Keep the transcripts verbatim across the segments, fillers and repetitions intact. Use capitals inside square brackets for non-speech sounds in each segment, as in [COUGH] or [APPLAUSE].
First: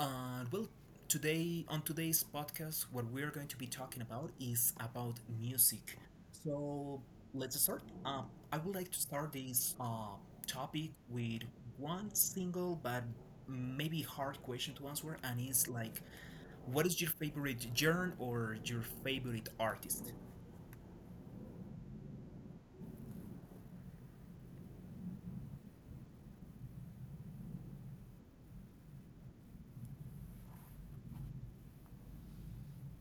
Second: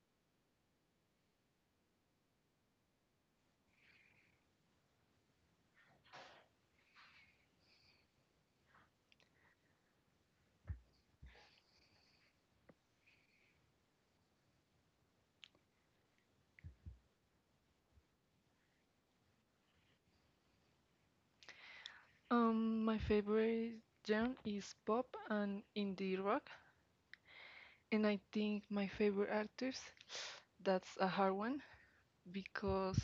And well, today on today's podcast, what we're going to be talking about is about music. So let's start. Um, I would like to start this uh, topic with one single but maybe hard question to answer, and it's like, what is your favorite genre or your favorite artist? Um, my favorite genre is pop and indie rock, and I think my favorite artist, that's a hard one because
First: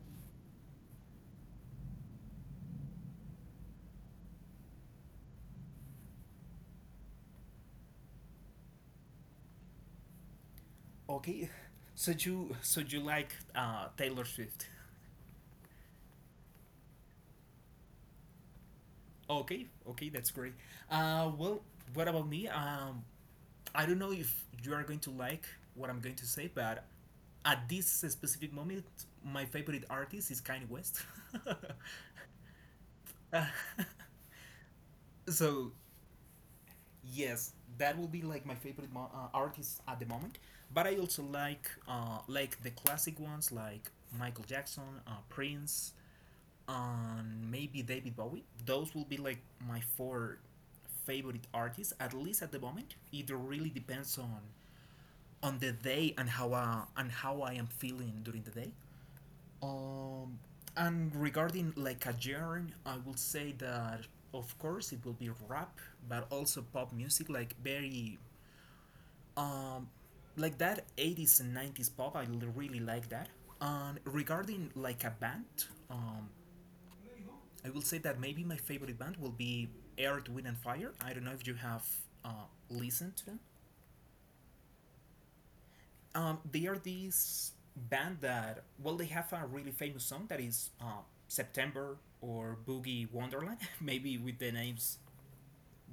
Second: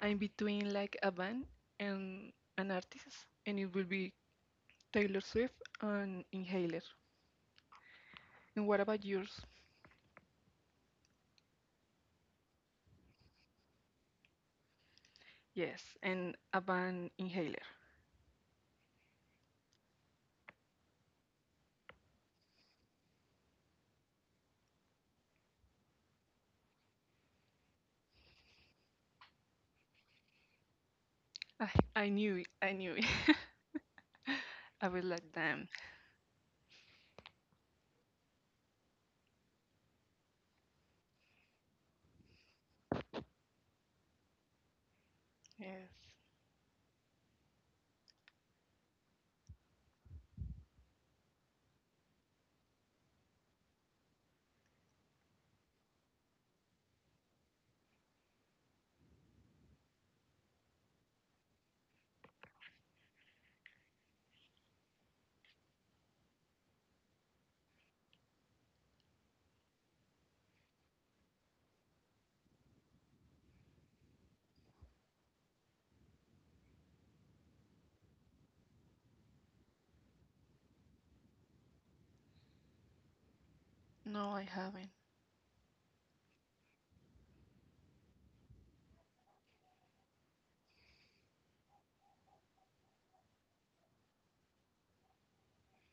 I'm between like a band and an artist, and it will be Taylor Swift and Inhaler. And what about yours? Okay, so you so you like uh, Taylor Swift? Yes, and a band Inhaler. Okay, okay, that's great. Uh, well, what about me? Um, I don't know if you are going to like what I'm going to say, but at this specific moment, my favorite artist is Kanye West. I, [LAUGHS] I knew it, I knew it. Uh, [LAUGHS] I was like, damn. so yes, that will be like my favorite mo- uh, artist at the moment. But I also like uh, like the classic ones like Michael Jackson, uh, Yes. Prince, and maybe David Bowie. Those will be like my four favorite artists, at least at the moment. It really depends on on the day and how uh, and how I am feeling during the day. Um, and regarding like a genre, I will say that of course it will be rap, but also pop music, like very um, like that eighties and nineties pop. I l- really like that. And regarding like a band, um, I will say that maybe my favorite band will be Earth, Wind and Fire. I don't know if you have uh, listened to them. No, I haven't. Um, they are this band that, well, they have a really famous song that is uh, September or Boogie Wonderland. [LAUGHS] Maybe with the names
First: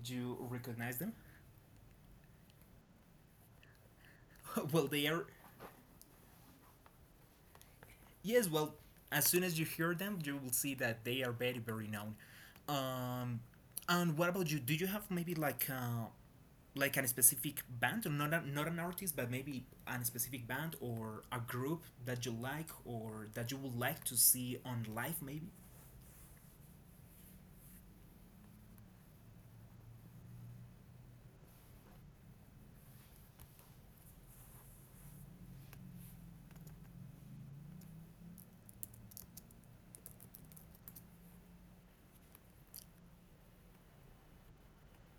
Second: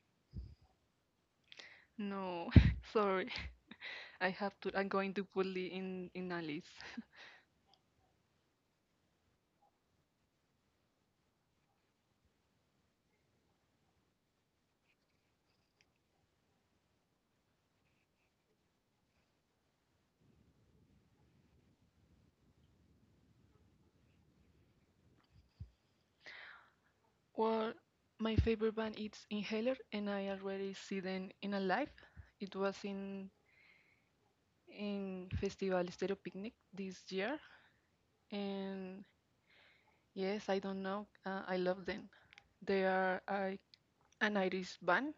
you recognize them. No, [LAUGHS] sorry. I have [LAUGHS] to. well, I'm they going to are put it in in a list. Yes, well, as soon as you hear them, you will see that they are very, very known. Um, and what about you? Do you have maybe like uh, like a specific band, or not a, not an artist, but maybe a specific band or a group that you like or that you would like to see on live, maybe? Well, my favorite band is Inhaler, and I already see them in a live. It was in in Festival Stereo Picnic this year, and yes, I don't know, uh, I love them. They are I, an Irish band,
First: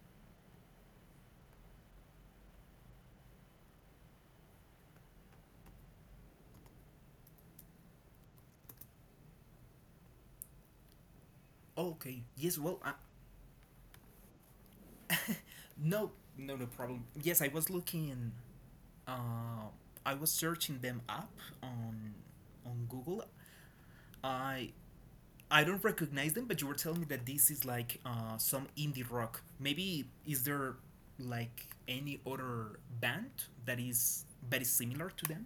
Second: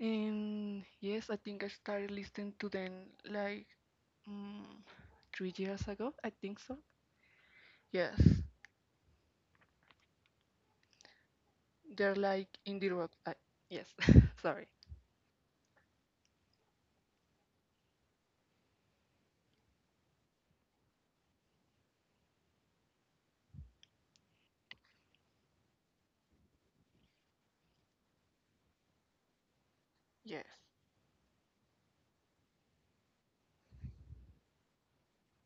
and yes, I think I started listening to them like mm, three years ago. I think so. Yes, Oh, they're okay. like Yes. Well, indie I, rock. I, yes, [LAUGHS] sorry. [LAUGHS] no, no, no problem. Yes, I was looking. Uh, I was searching them up on on Google. I I don't recognize them, but you were telling me that this is like uh, some indie rock. Maybe is Yes. there like any other band that is very similar to them?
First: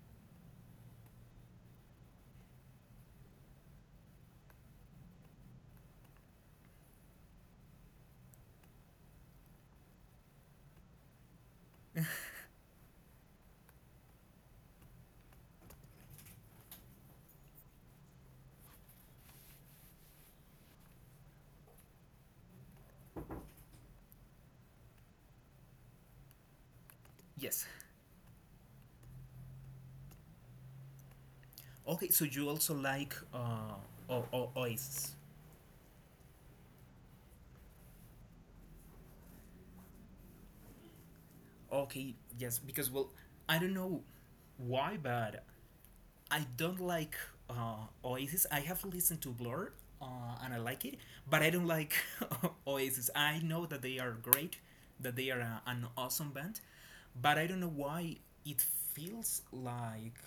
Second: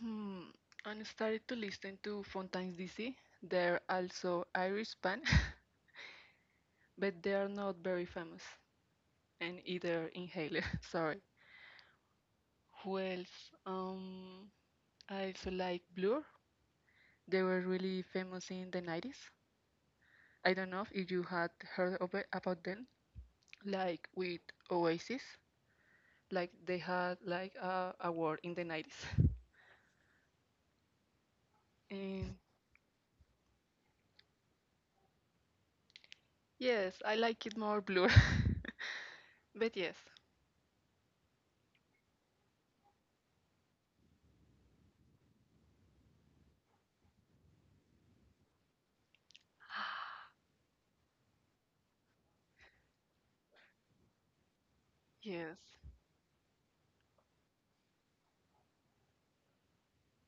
Hmm, and started to listen to Fontaine's D C. They're also Irish band, [LAUGHS] but they are not very famous. And either Inhaler, [LAUGHS] sorry. Who else? Um, I also like Blur. They were really famous in the nineties. I don't know if you had heard of it, about them, like with Oasis. Like they had like Yes. a award in the nineties. [LAUGHS] Okay, so And you also like uh, o- o- Oasis. yes, I like it more Blur. [LAUGHS] but yes, Okay, yes, because well, I don't know why, but I don't like uh, Oasis. I have listened to Blur uh, and I like it, but I don't like [LAUGHS] Oasis. I know that they are great, that [GASPS] they are yes, a, an awesome band, but I don't know why it feels like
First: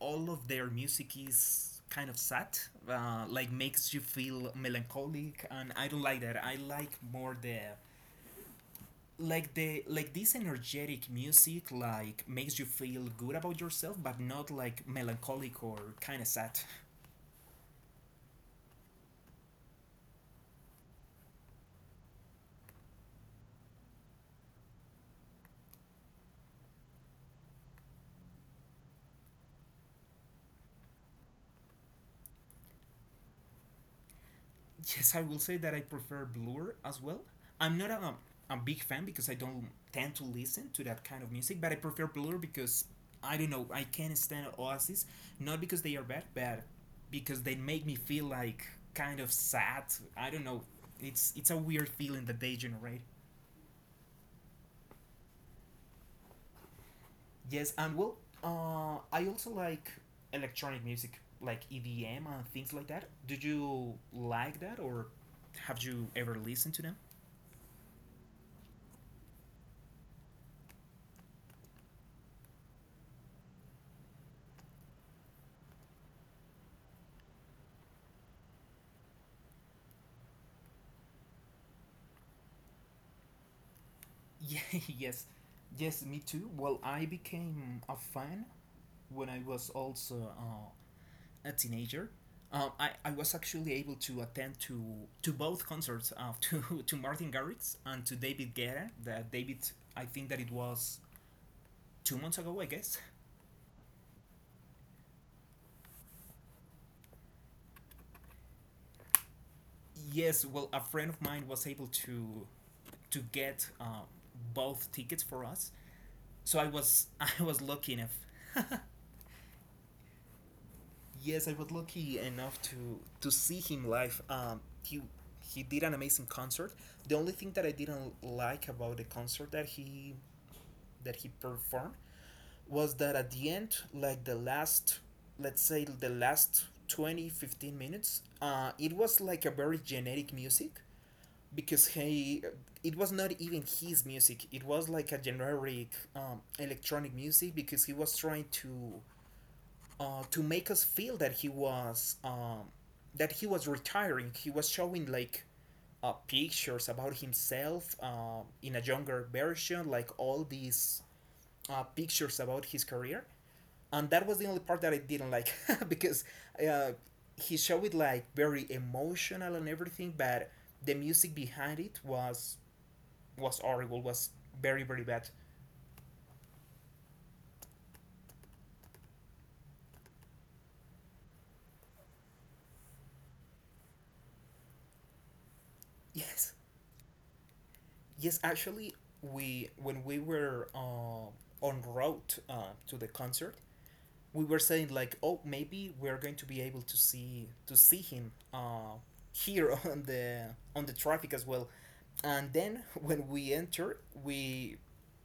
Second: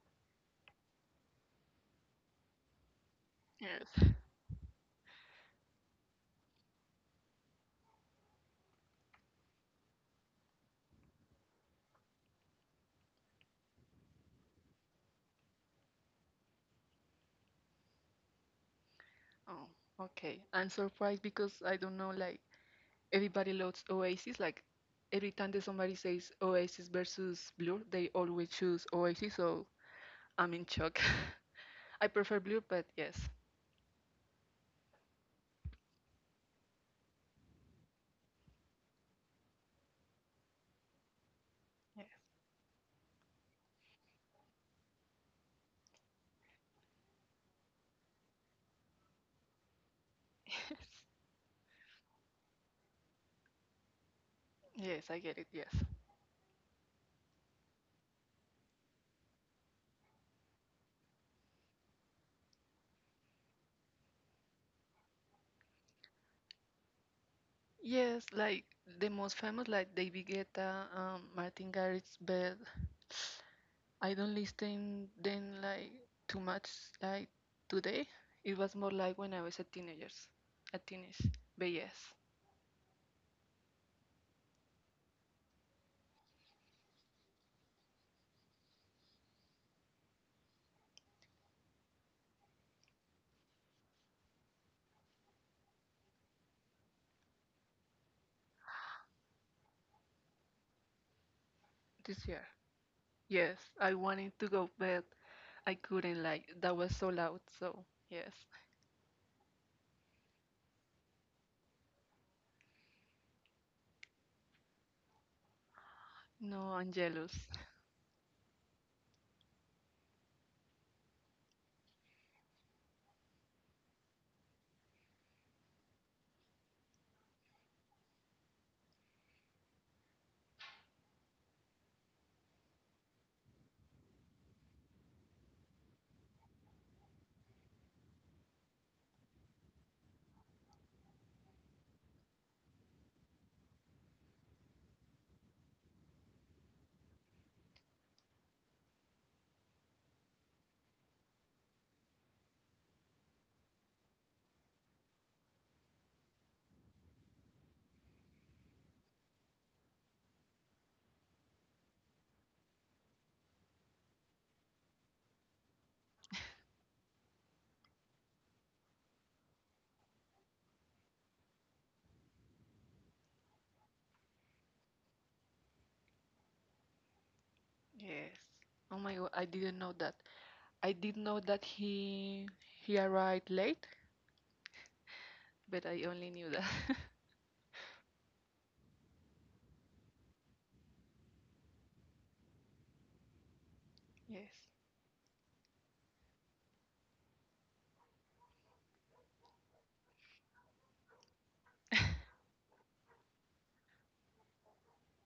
all of their music is kind of sad, uh, like makes you yes. feel melancholic, and I don't like that. I like more the like the like this energetic music, like makes you feel good about yourself but not like melancholic or kind of sad. [LAUGHS] Oh, okay. I'm surprised because I don't know, like, everybody loves Oasis. Like, every time that somebody says Oasis versus Blur, they always choose Oasis, so I'm in shock. [LAUGHS] I prefer Blur, but yes. Yes, I will say that I prefer Blur as well. I'm not a, a big fan because I don't tend to listen to that kind of music, but I prefer Blur because I don't know, I can't stand Oasis, not because they are bad but because they make me feel like kind of sad. I don't know. Yes. [LAUGHS] It's it's a weird feeling that they generate. Yes, I get it, yes. Yes, and well, uh, I also like electronic music, like E D M and things like that. Do you like that, or have you ever listened to them? Yes, like, the most famous, like, David Guetta, um, Martin Garrix, but I don't listen then, like, too much, like, today. It was more like when I was a teenager, a teenage, but yes. Yeah, [LAUGHS] yes, yes, me too. Well, I became a fan when I was also uh, a teenager. Um, I, I was actually able to attend to to both concerts, uh, [LAUGHS] to to Martin Garrix and to David Guetta. That David, I think that it was This two year. months ago, I guess. Yes, I wanted to go, but I couldn't. Like that was so loud. So yes. Yes, well, a friend of mine was able to to get um, both tickets for us. So No, I I'm was jealous. [LAUGHS] I was lucky enough. [LAUGHS] Yes, I was lucky enough to to see him live. Um, he he did an amazing concert. The only thing that I didn't like about the concert, that he that he performed, was that at the end, like the last, let's say the last twenty fifteen minutes, uh, it was like a very generic music because he it was not even his music, it was like a generic um, electronic music because he was trying to uh, to make us feel that he was um, that he was retiring. He was showing like uh, pictures about himself, uh, in a younger version, like all these uh, pictures about his career. And that was the only part that I didn't like [LAUGHS] because uh, he showed it like very emotional and everything, but the music behind it was, was horrible, was very, very bad. Yes. Oh my God, I didn't know that. I did know that he he arrived late, but I only knew Yes. that. [LAUGHS] Yes, actually, we when we were uh, on route uh, to the concert, we were Yes. saying like, oh, maybe we're going to be able to see to see him, uh, here, [LAUGHS] on the on the traffic as well. And then when we entered, we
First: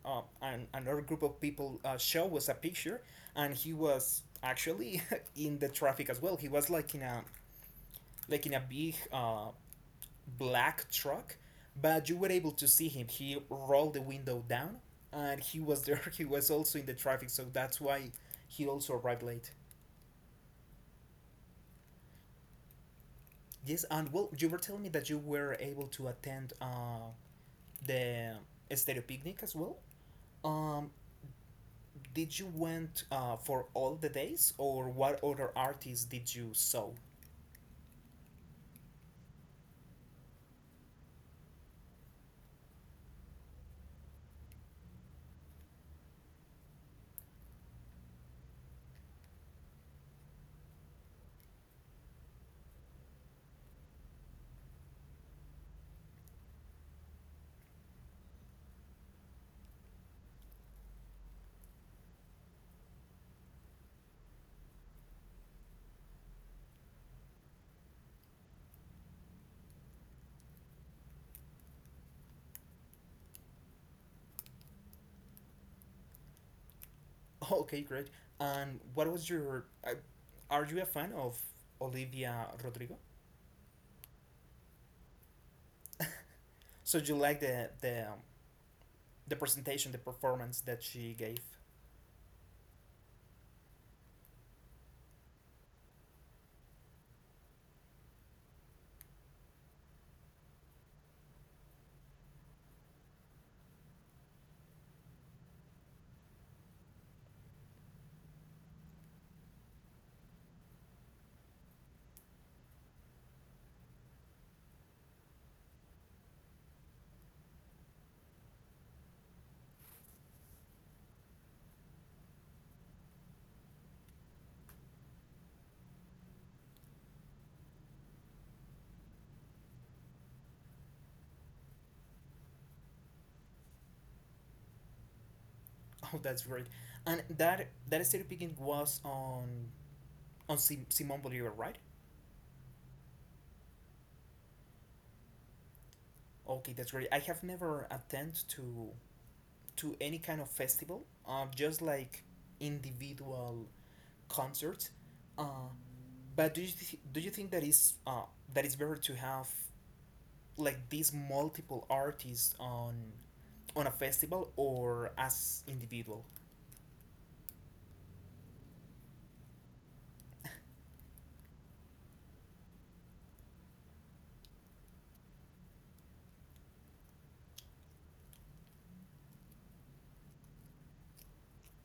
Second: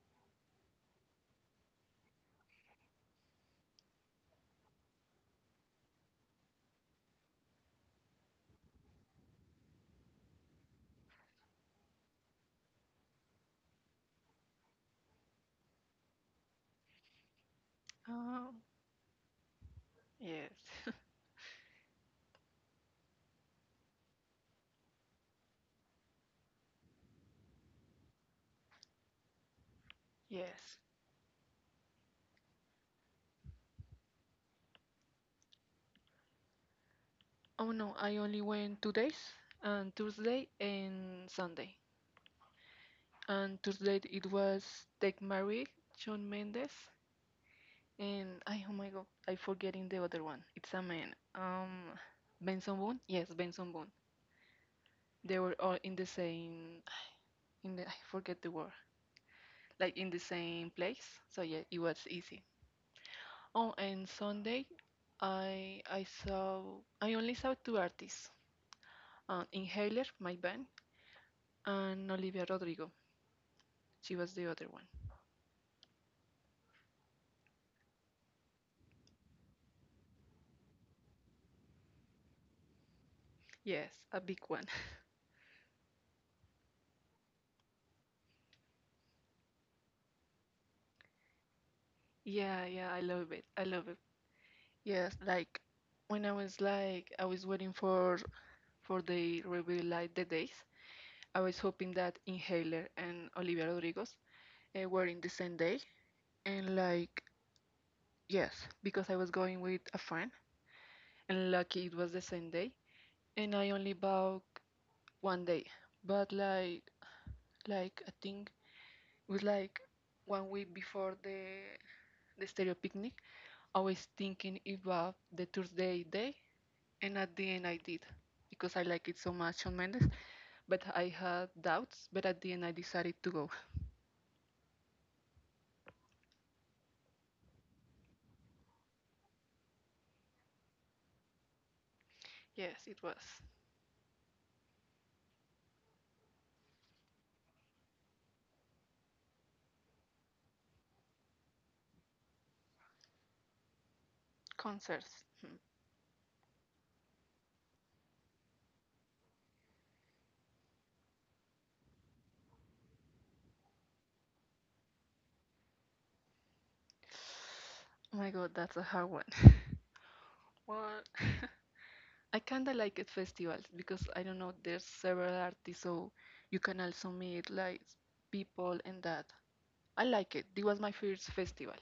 uh, an, another group of people uh, show us a picture, and he was actually [LAUGHS] in the traffic as well. He was like in a like in a big uh, black truck, but you were able to see him. He rolled the window down and he was [LAUGHS] there. He was also in the traffic, so that's why Um. he also arrived late. Yes. [LAUGHS] Yes, and well, you were telling me that you were able to attend uh, the Stereo Picnic as well. Yes. Um, did you went uh, for all the days, or what other artists did you saw? Oh no, I only went two days, and Tuesday and Sunday. And Tuesday it was Tech Marie, Shawn Mendes, and I, oh my god, I forgetting the other one. It's a man. Um, Benson Boone. Yes, Benson Boone. They were all in the same. In the I forget the word. Like in the same place. So yeah, it was easy. Oh, and Sunday, I I saw I only saw two artists. Uh, Inhaler, my band, and Olivia Rodrigo. She was the other one. [LAUGHS] Okay, great. And what was your? Uh, are you a fan of Olivia Rodrigo? Yes, a big one. So you like the the um, the presentation, the performance that she gave. [LAUGHS] [LAUGHS] yeah, yeah, I love it. I love it. Yes, like when I was like I was waiting for for the reveal like the days, I was hoping that Inhaler and Olivia Rodrigo uh, were in the same day, and like yes, because I was going with a friend, and lucky it was the same day, and I only bought one day, but like like I think it was like one week before the the stereo picnic, I was thinking about the Thursday day. And at the end, I did because I like it so much on Mendes. But I had doubts. But at the end, I decided to go. Oh, that's great! And that that Stereo Picking was on on Sim- Simon Bolivar, right? Yes, it was Okay, that's great. I have never attended to to any kind of festival, uh, just like individual concerts. concerts. Hmm. Uh, but do you th- do you think that is uh, that it's better to have like these multiple artists on on a festival or as individual? Oh my god, that's a hard one. [LAUGHS] What? [LAUGHS] I kinda like it festivals because I don't know there's several artists, so you can also meet like people and that. I like it. It was my first festival,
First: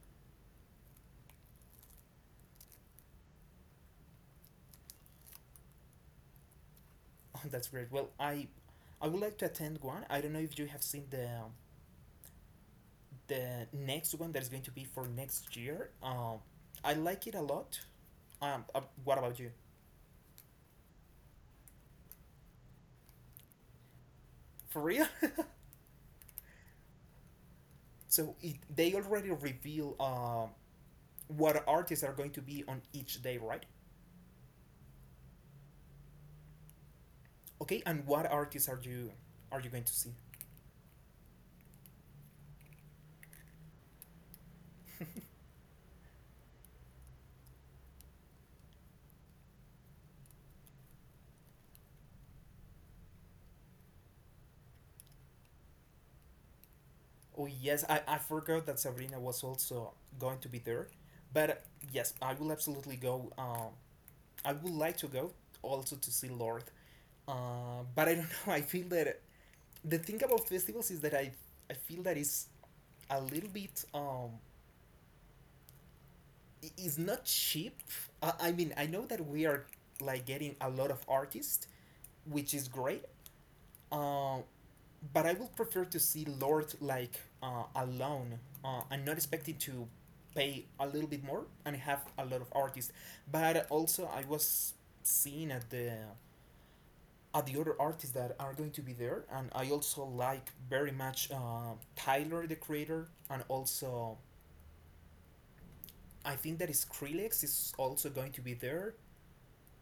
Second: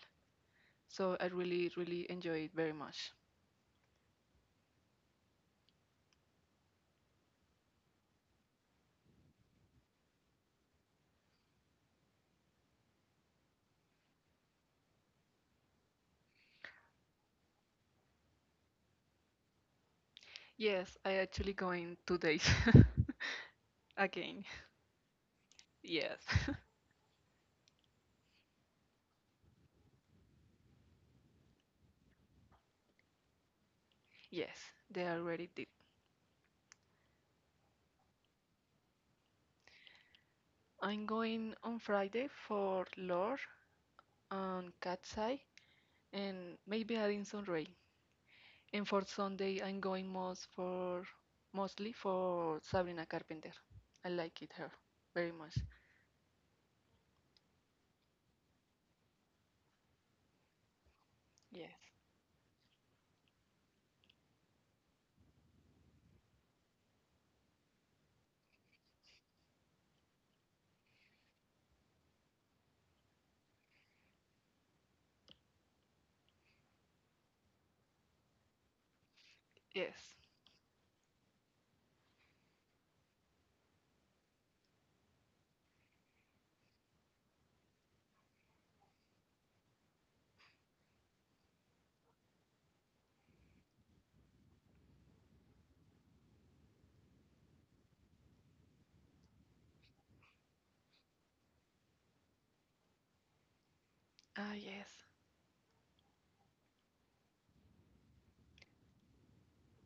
so I really really enjoy it very much. Oh, that's great. Well, I I would like to attend one. I don't know if you have seen the the next one that is going to be for next year. Um, I like it a lot. Um, uh, what about you? Yes, I actually going two days [LAUGHS] again. For real? [LAUGHS] Yes. so it, they already reveal uh, what artists are going to be on each day, right? Yes, they already did. Okay, and what artists are you are you going to see? I'm going on Friday for Lore and Cat's [LAUGHS] Eye and maybe adding some Ray. And for Sunday, I'm going most for mostly for Sabrina Carpenter. I like it her very much. Oh yes, I, I forgot that Sabrina was also going to be there, but Yes, yes, I will absolutely go. Um, I would like to go also to see Lord, uh, but I don't [LAUGHS] know. I feel that the thing about festivals is that I I feel that it's a little bit um i- it's not cheap. I, I mean, I know that we are yes, like getting a lot of artists, which is great. Um, but I would prefer to see Lord like uh, alone. Uh, I'm not expecting to pay a little bit more and have a lot of artists. But also I was seeing at the at the other artists that are going to be there, and I also like very much uh, Tyler, the Creator, and also ah, yes, I think that is Skrillex is also going to be there.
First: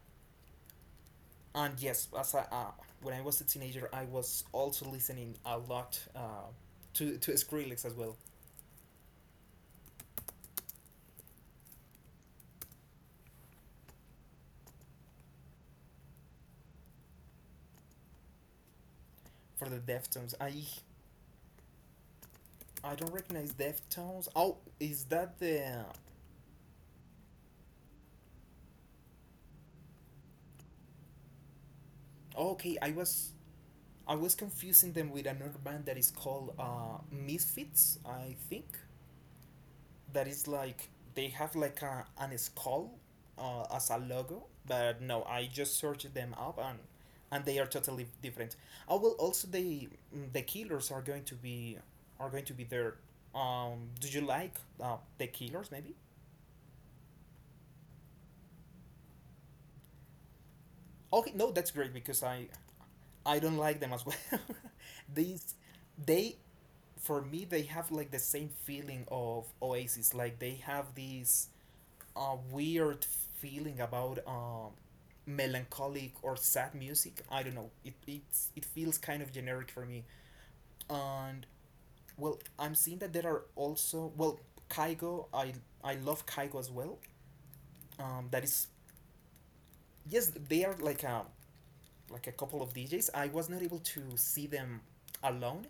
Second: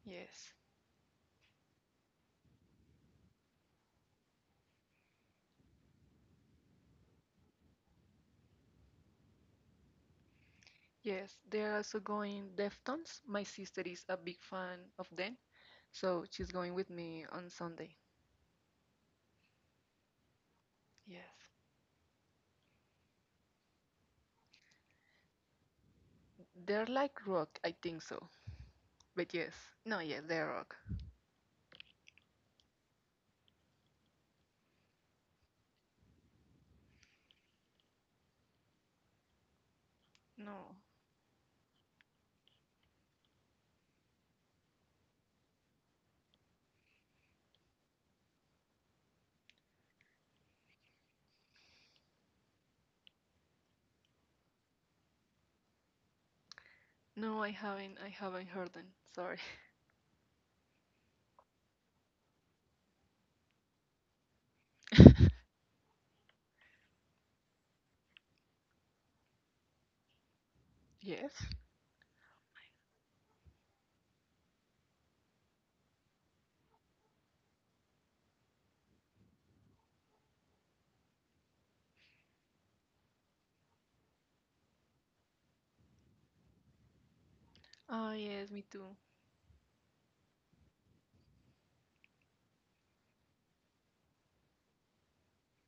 yes, And yes, as I, uh, when I was a teenager, I was also listening a lot, uh, to, to Skrillex as well. yes. They're also going Deftones. My sister is a big fan of them, so she's going with me on Sunday. For the Deftones, i Yes, i don't recognize Deftones. Oh, is that the— they're like rock. I think so. But yes, no, yes, they're rock. Oh, okay, i was i was confusing them with another band that is called uh, Misfits, I think, that is No, like— they have like a an skull, uh, as a logo, but no, I just searched them up and and they are totally different. Oh, well, also the mm, the Killers are going to be are going to be there. Um, do you like uh, the Killers? Maybe. no, I haven't. I haven't heard them. Sorry. Okay, no, that's great because I I don't like them as well. [LAUGHS] [LAUGHS] These they For me, they have like the same feeling of Oasis. Like they have Yes. this a weird feeling about um, melancholic or sad music. I don't know. It it's, it feels kind of generic for me. And well, I'm seeing that there are also, well, Kaigo. I I love Kaigo as well. Oh, Um, that yes, me is too. Yes, they are like a like a couple of D Js. I was not able to see them alone.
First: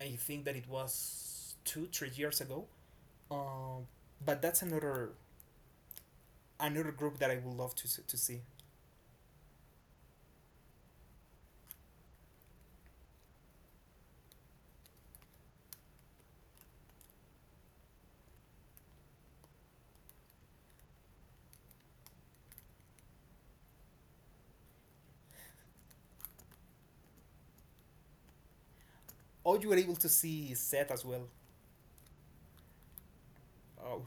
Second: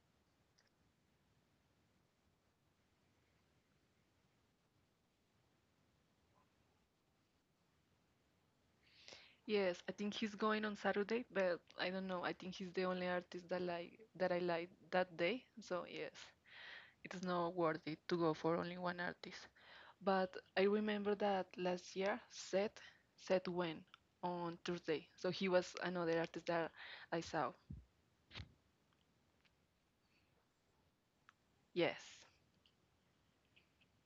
I think that it was two three years ago. Um, but that's another another group that I would love to s- to see. Yes, I think he's going on Saturday, but I don't know. I think he's the only artist that like that I like that day. So yes, it's not worth it to go for only one artist. But I remember that last year, Seth, Seth went on Thursday. So he was another artist that I saw. Oh, you were able to see Seth as well. Yes. Oh,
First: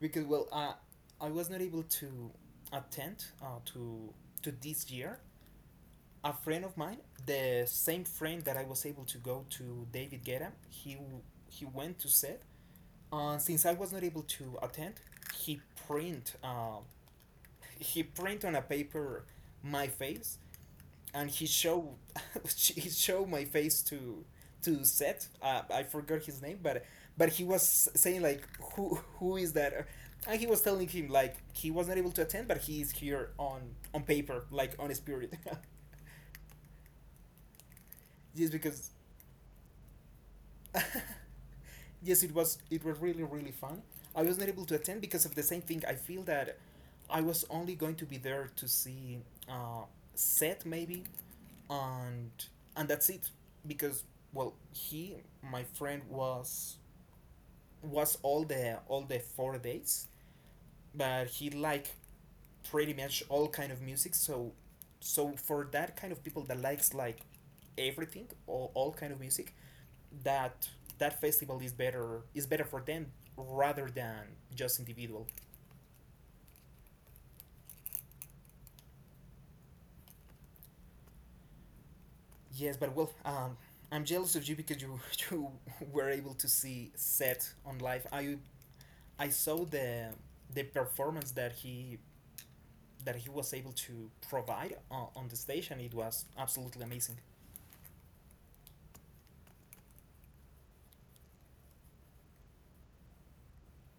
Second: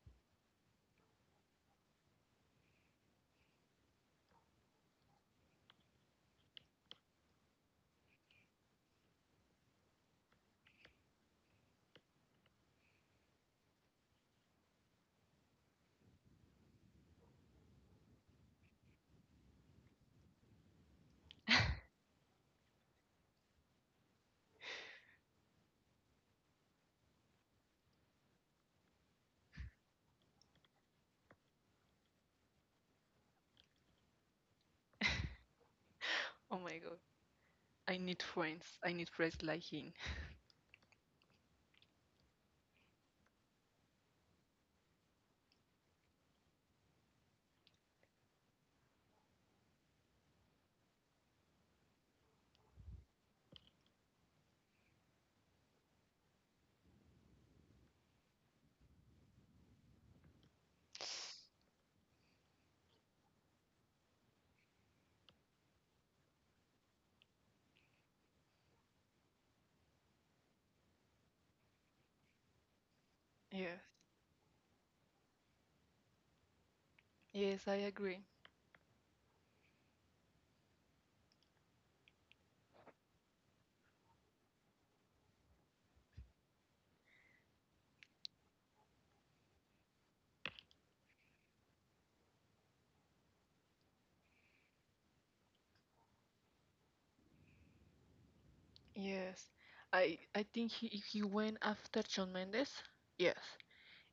because, well, uh, I was not able to attend, uh, to to this year. A friend of mine, the same friend that I was able to go to David Guetta, he w- he went to set. Uh, since I was not able to attend, he print uh, he print on a paper my face, and he [LAUGHS] showed [LAUGHS] he showed my face to to Seth. Uh, I forgot his name, but but he was saying like who who is that? And he was telling him like he was not able to attend, but he is here on on paper, like on spirit, Oh my God. I need [LAUGHS] just friends. because. I need friends like him. [LAUGHS] yes, it was it was really really fun. I was not able to attend because of the same thing. I feel that I was only going to be there to see uh, Seth maybe, and and that's it, because well, he my friend was was all the all the four days, but he like pretty much all kind of music, so so for that kind of people that likes like everything, all, all kind of music, that that festival is better is better for them, Yes. rather than just individual. Yes, I agree. Yes, but well, um I'm jealous of you because you [LAUGHS] you were able to see set on live. I I saw the the performance that he that he was able to provide on, on the stage, and it was absolutely amazing. Yes, I I think he he went after John Mendes. Yes,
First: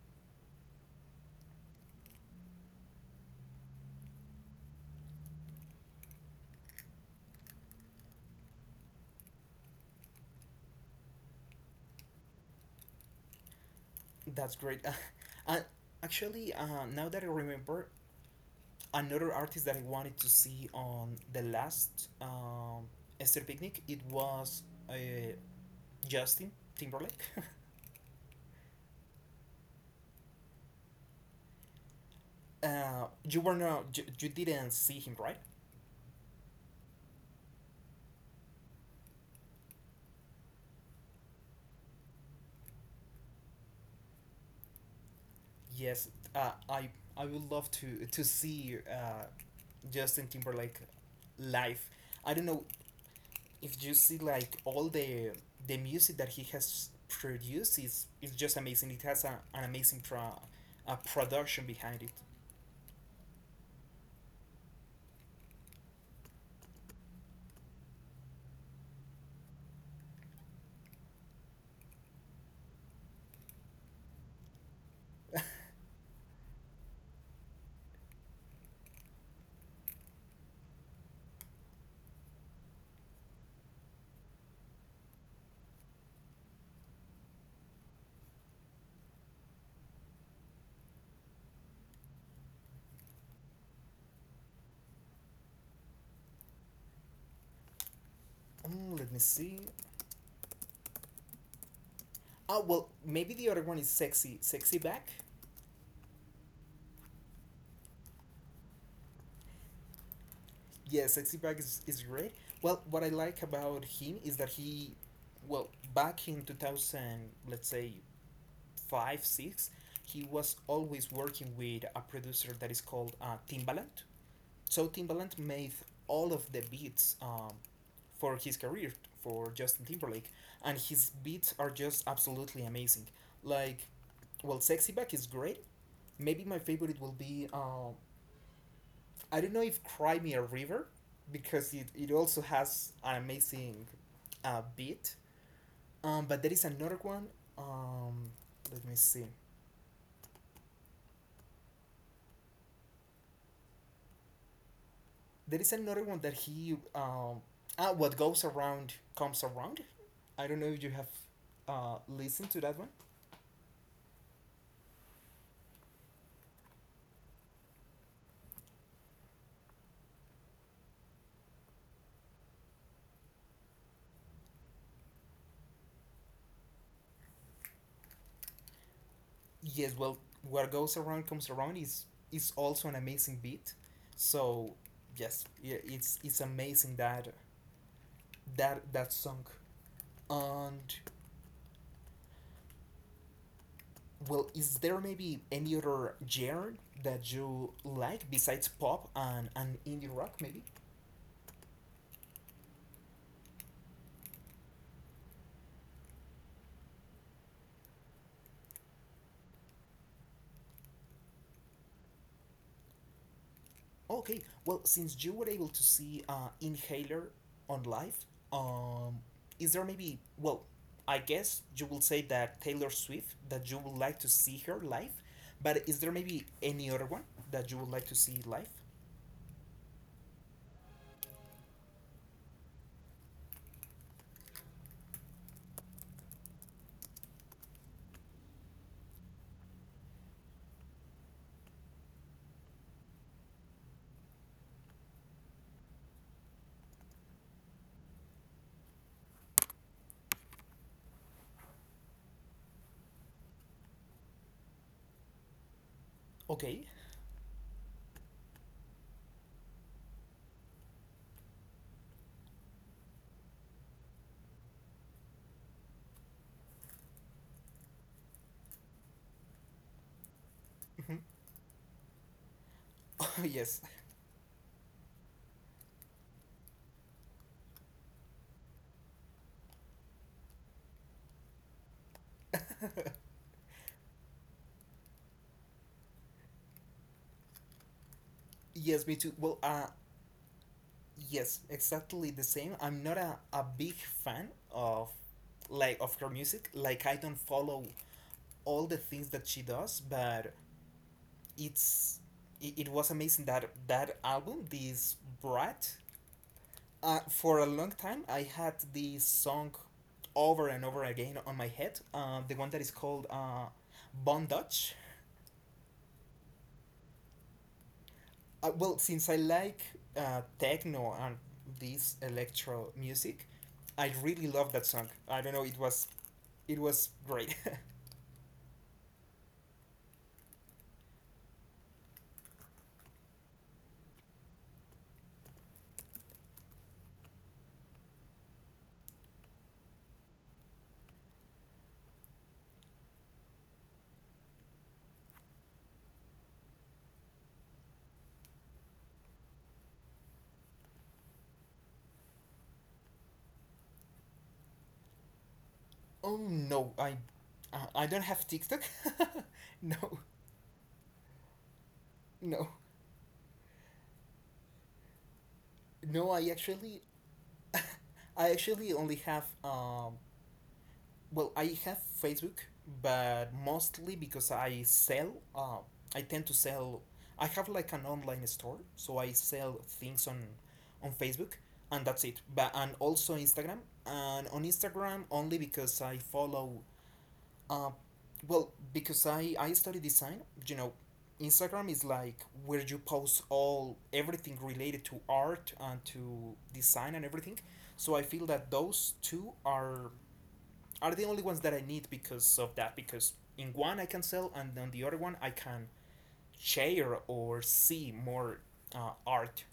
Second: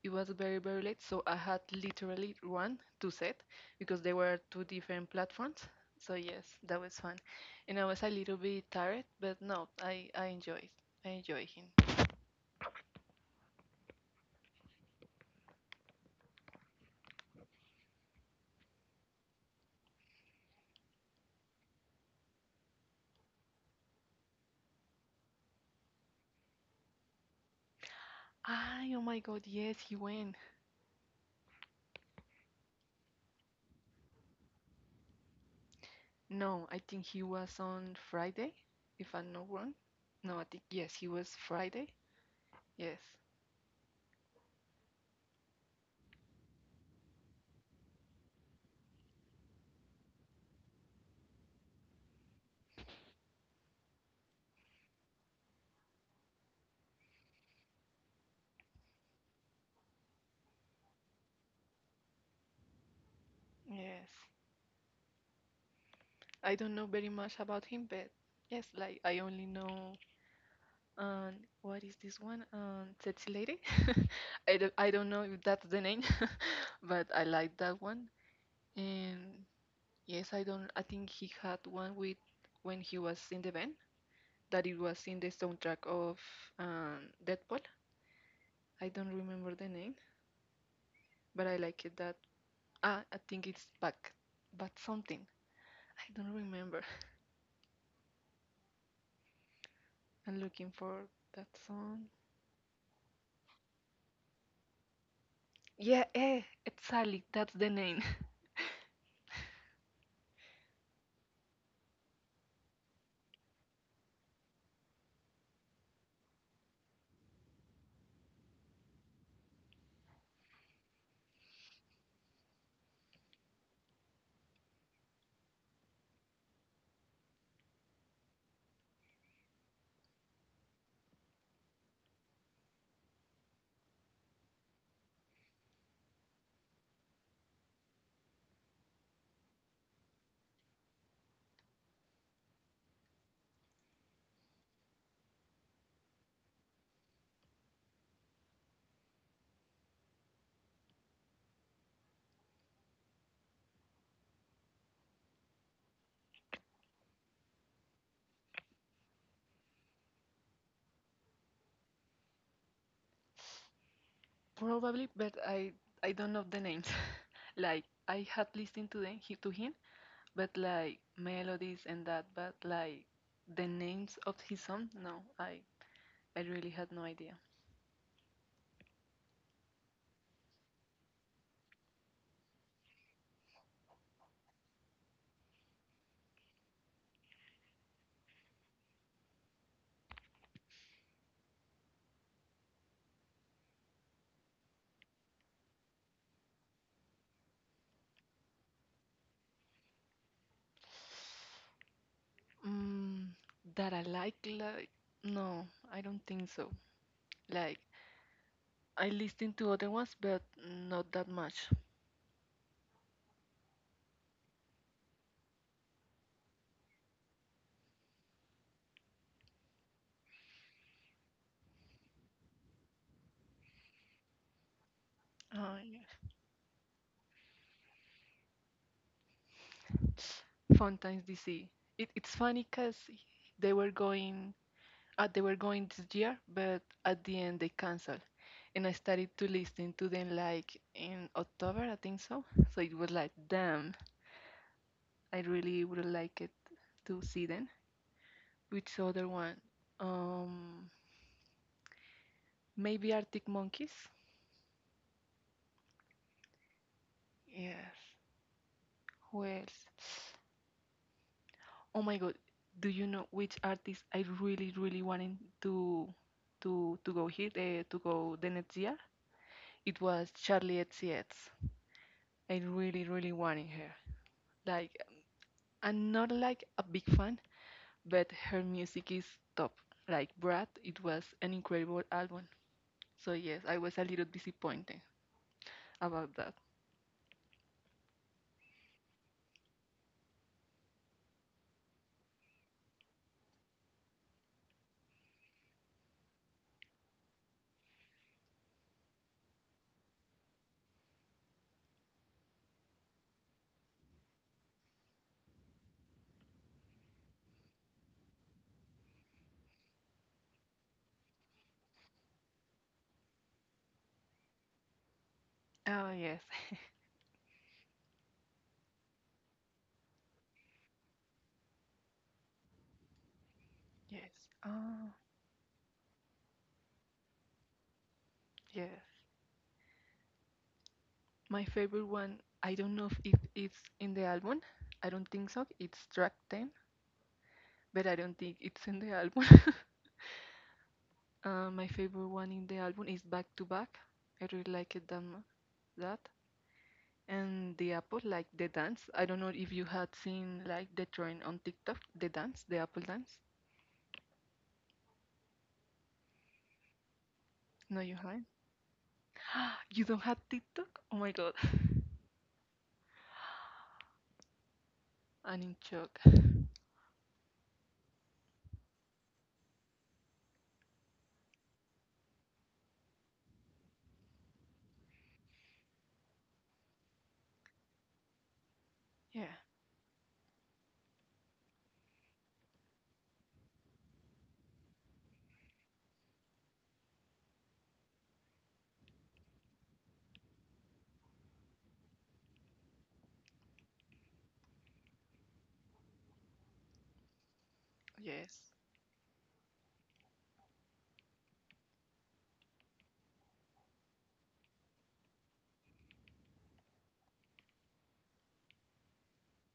it was very very late, so I had literally one to set because they were two different platforms. So yes, that was fun, and I was a little bit tired, but no, I I enjoyed I enjoy him. That's great. [LAUGHS] Uh, uh, actually, uh, now that I remember, another artist that I wanted to see on the last um, Esther Picnic, it was uh, Justin Timberlake. Ah, oh my God, yes, he went. [LAUGHS] uh, you were not, you, you didn't see him, right? No, I think he was on Friday, if I'm not wrong. No, I think yes, he was Friday. Yes, Yes, uh, I I would love to to see uh, Justin Timberlake live. I don't know if you see, like, all the the music that he has produced is is just amazing. It has a, an amazing pro, a production behind it. yes. I don't know very much about him, but yes, like I only know um what is this one? Um Tsetse Lady. [LAUGHS] I don't, I don't know if that's the name, [LAUGHS] but I like that one. And yes, I don't I think he had one with when he was in the band that it was in the soundtrack of um Deadpool. I don't remember the name, but I like it that ah, I think it's Back but something. I don't remember. Mm, let me see. [LAUGHS] I'm looking for that song. Oh well, maybe the other one is sexy, sexy back. Yeah, eh, exactly. That's the name. Yeah, sexy back is, is great. Well, what I like about him is that he, well, back in two thousand, let's say five six, he was always working with a producer that is called uh, Timbaland, so Timbaland made all of the beats um, for his career, for Justin Timberlake, and his beats are just absolutely amazing. Like, well, Sexy Back is great. Maybe my favorite will be uh, I don't know, if Cry Me a River, because it, it also has an amazing uh, beat. Um, but there is another one. Um, Let me see. There is another one that he um ah what goes around comes around. I don't know if you have uh listened to that one. Probably, but I I don't know the names. [LAUGHS] like I had listened to them he, to him, but like melodies and that, but like the names of his song, no, I I really had no idea. Yes, well, what goes around comes around is is also an amazing beat. So yes, yeah, it's it's amazing, that that that song. And well, is there maybe any other genre that you like besides pop and and indie rock maybe? Mm, that I like, like no, I don't think so. Like I listened to other ones, but not that much. Okay, well, since you were able to see uh, Inhaler on live, um, is there maybe, well, I guess you will say that Taylor Swift, that you would like to see her live, but Uh, is there yeah. maybe any other one that you would like to see live? Fontaine's D C. It, it's funny because they were going, uh, they were going this year, but at the end they canceled. And I started to listen to them like in October, I think so. So it was like, damn, I really would like it to see them. Which other one? Um, maybe Arctic Monkeys. Okay. Yes. Who else? Oh my God, do you know which artist I really, really wanted to to to go here uh, to go the next year? It was Charlie Mhm. [LAUGHS] X C X. I really, Oh, really wanted yes. her. Like, I'm not like a big fan, but her music is top. Like Brad, it was an incredible album. [LAUGHS] So yes, I was a little disappointed about that. yes, me too. Well, uh, yes, exactly the same. I'm not a, a big fan of, like, of her music. Like, I don't follow all the things that she does, but it's it, it was amazing that that album, this brat. Uh, for a long time, I had this song over and over again on my head. Uh, the one that is called uh, bon dutch. Oh yes, Uh, well since I like uh, techno and this electro music, [LAUGHS] I yes. really love that Oh song. I don't know, it was it was great. yes. My favorite one. I don't know if it- it's in the album. I don't think so. It's track ten, but I don't think it's in the album. [LAUGHS] uh, my favorite one in the album is Back to Back. I really like it that mu- that. And the apple, like the dance. I don't know if you had seen like the trend on TikTok, the dance, the apple dance. [LAUGHS] oh no, i uh, No, i you don't haven't. have TikTok. [LAUGHS] You No, don't have TikTok? Oh my god. no, [LAUGHS] I'm in shock. no, I actually [LAUGHS] I actually only have um well, I have Facebook, but mostly because I sell, uh, I tend to sell, I have like an online store, so I Yeah, sell things on on Facebook, and that's it. But And also Instagram, and on Instagram, only because I follow, uh, well, because I I study design, you know, Instagram is like where you post all everything related to art and to design and everything. So I feel yes. that those two are are the only ones that I need because of that. Because in one I can sell, and on the other one I can share or see more uh, art.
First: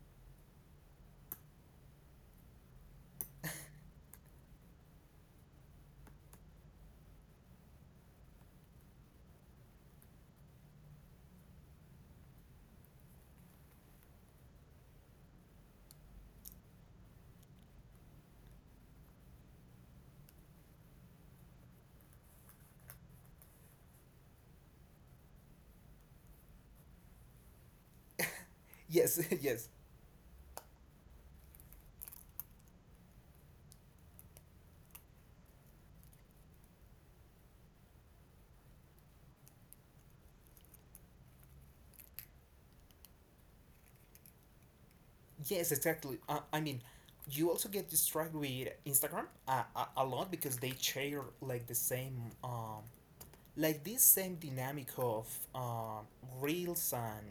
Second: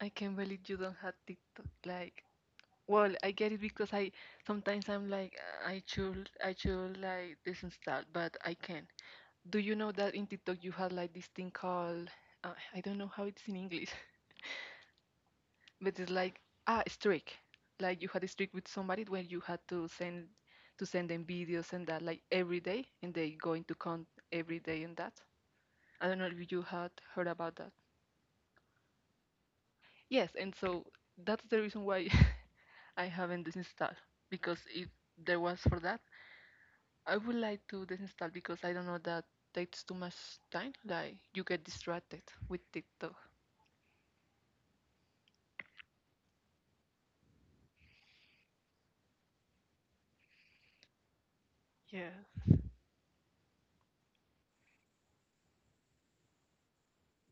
I can't believe you don't have TikTok. Like, well, I get it because I sometimes I'm like, "Uh, I should, I should like disinstall, but I can't. Do you know that in TikTok you have like this thing called, uh, I don't know how it's in English, [LAUGHS] but it's like ah streak. Like you had a streak with somebody where you had to send to send them videos and that like every day, and they go into count every day and that. I don't know if you had heard about that. Yes, [LAUGHS] yes. Yes, and so that's the reason why [LAUGHS] I haven't disinstalled because if there was for that, I would like to disinstall because I don't know that takes too much time. Like you get distracted with TikTok. Yes, exactly. Uh, I mean, you also get distracted with Instagram uh, a, a lot because they share like the Yeah. same, um, like, this same dynamic of uh, reels, and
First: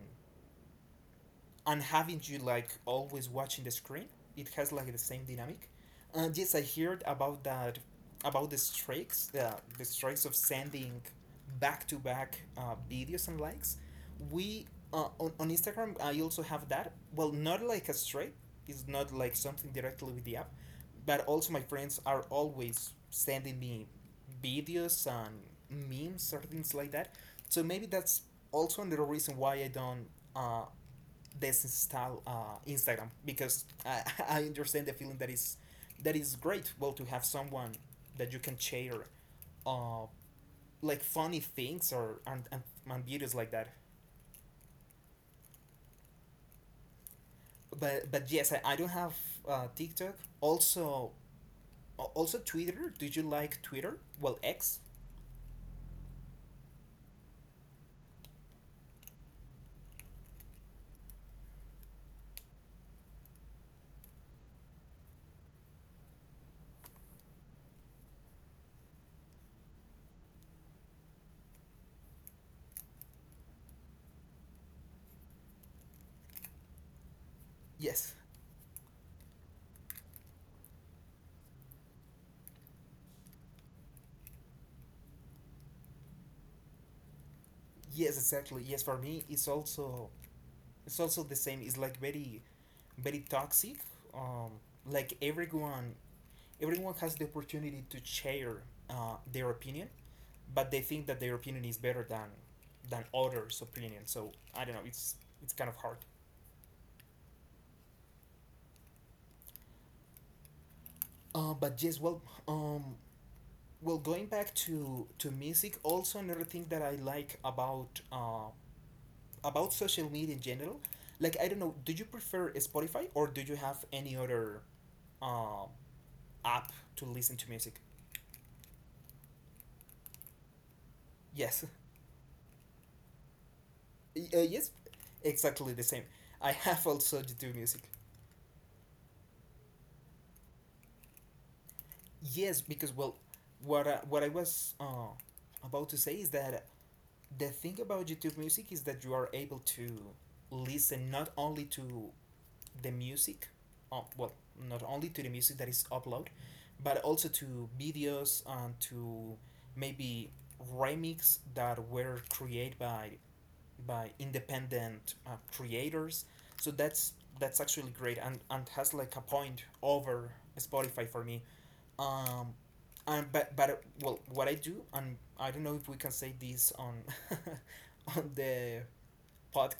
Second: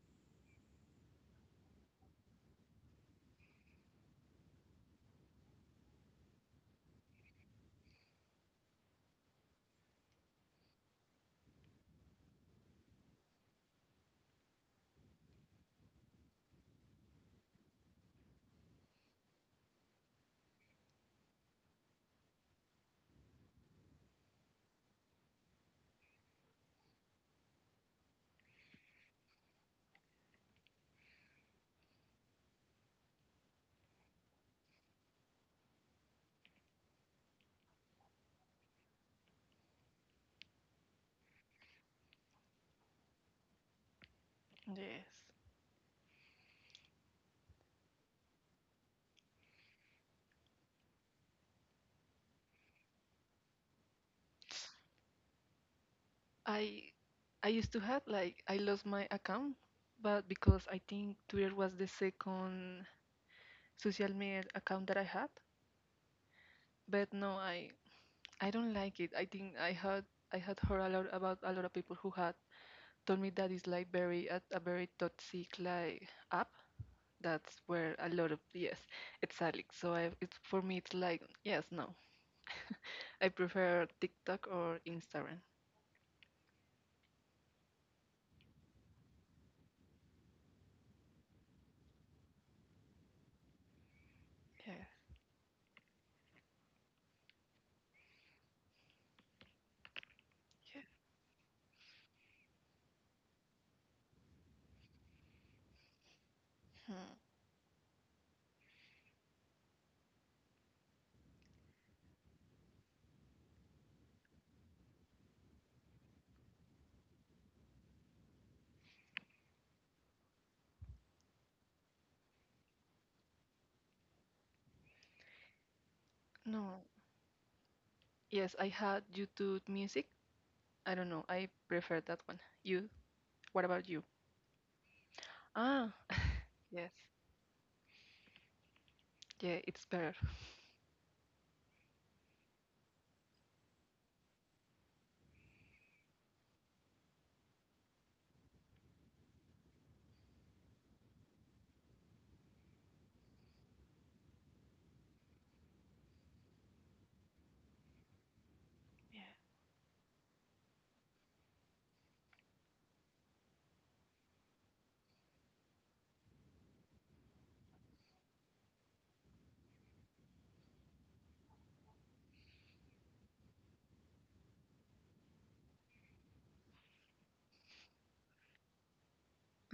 and having you, like, always watching the screen. It has like the same dynamic. And yes, I heard about that, about the strikes, the, the strikes of sending back to back videos and likes. we uh, on, on Instagram, I also have that. Well, not like a strike, it's not like something directly with the app, but also my friends are always sending me videos and memes or things like that, so maybe that's also another reason why I don't uh, disinstall uh, Instagram, because I, [LAUGHS] I understand the feeling, that is that is great. Well, to have someone that you can share uh, like, funny things, or and, and, and videos like that. Yes. But but yes, I, I don't have uh, TikTok. Also also Twitter. Did you like Twitter? Well, X. I I used to have like I lost my account, but because I think Twitter was the second social media account that I had. But no, I I don't like it. I think I had I had heard a lot about a lot of people who had told me that it's like very a, a very toxic like app. That's where a Yes. lot of yes, it's Alex. So I, it's for me, it's like yes, no. I prefer TikTok or Instagram. Yes, exactly. Yes, for me, it's also it's also the same. It's like very very toxic. Um, Yes, like, everyone everyone has the opportunity to share uh, their opinion, but they yes. think that their opinion is better than than others' opinion. So I don't know. It's it's kind of hard. Hmm. Uh, but yes, well, um, well, going back to to music, also another thing that I like about uh, about social media in general, like, I don't know, do you prefer Spotify, or do you have any other um, app No. to listen to music? Yes, I had YouTube Music. I don't know. I Yes, prefer that one. You? What about you? [LAUGHS] uh, yes, exactly the Ah, same. [LAUGHS] I have yes. also YouTube Music. Yeah, it's better. Yes, because well, what I, what I was uh, about to say is that the thing about YouTube Music is that you are able to listen not only to the music, uh, well, not only to the music that is uploaded, but also to videos and Yeah. to maybe remix that were created by by independent uh, creators. So that's that's actually great, and, and has like a point over Spotify for me. um and but but well, what I do, and I don't know if we can say this on [LAUGHS] on the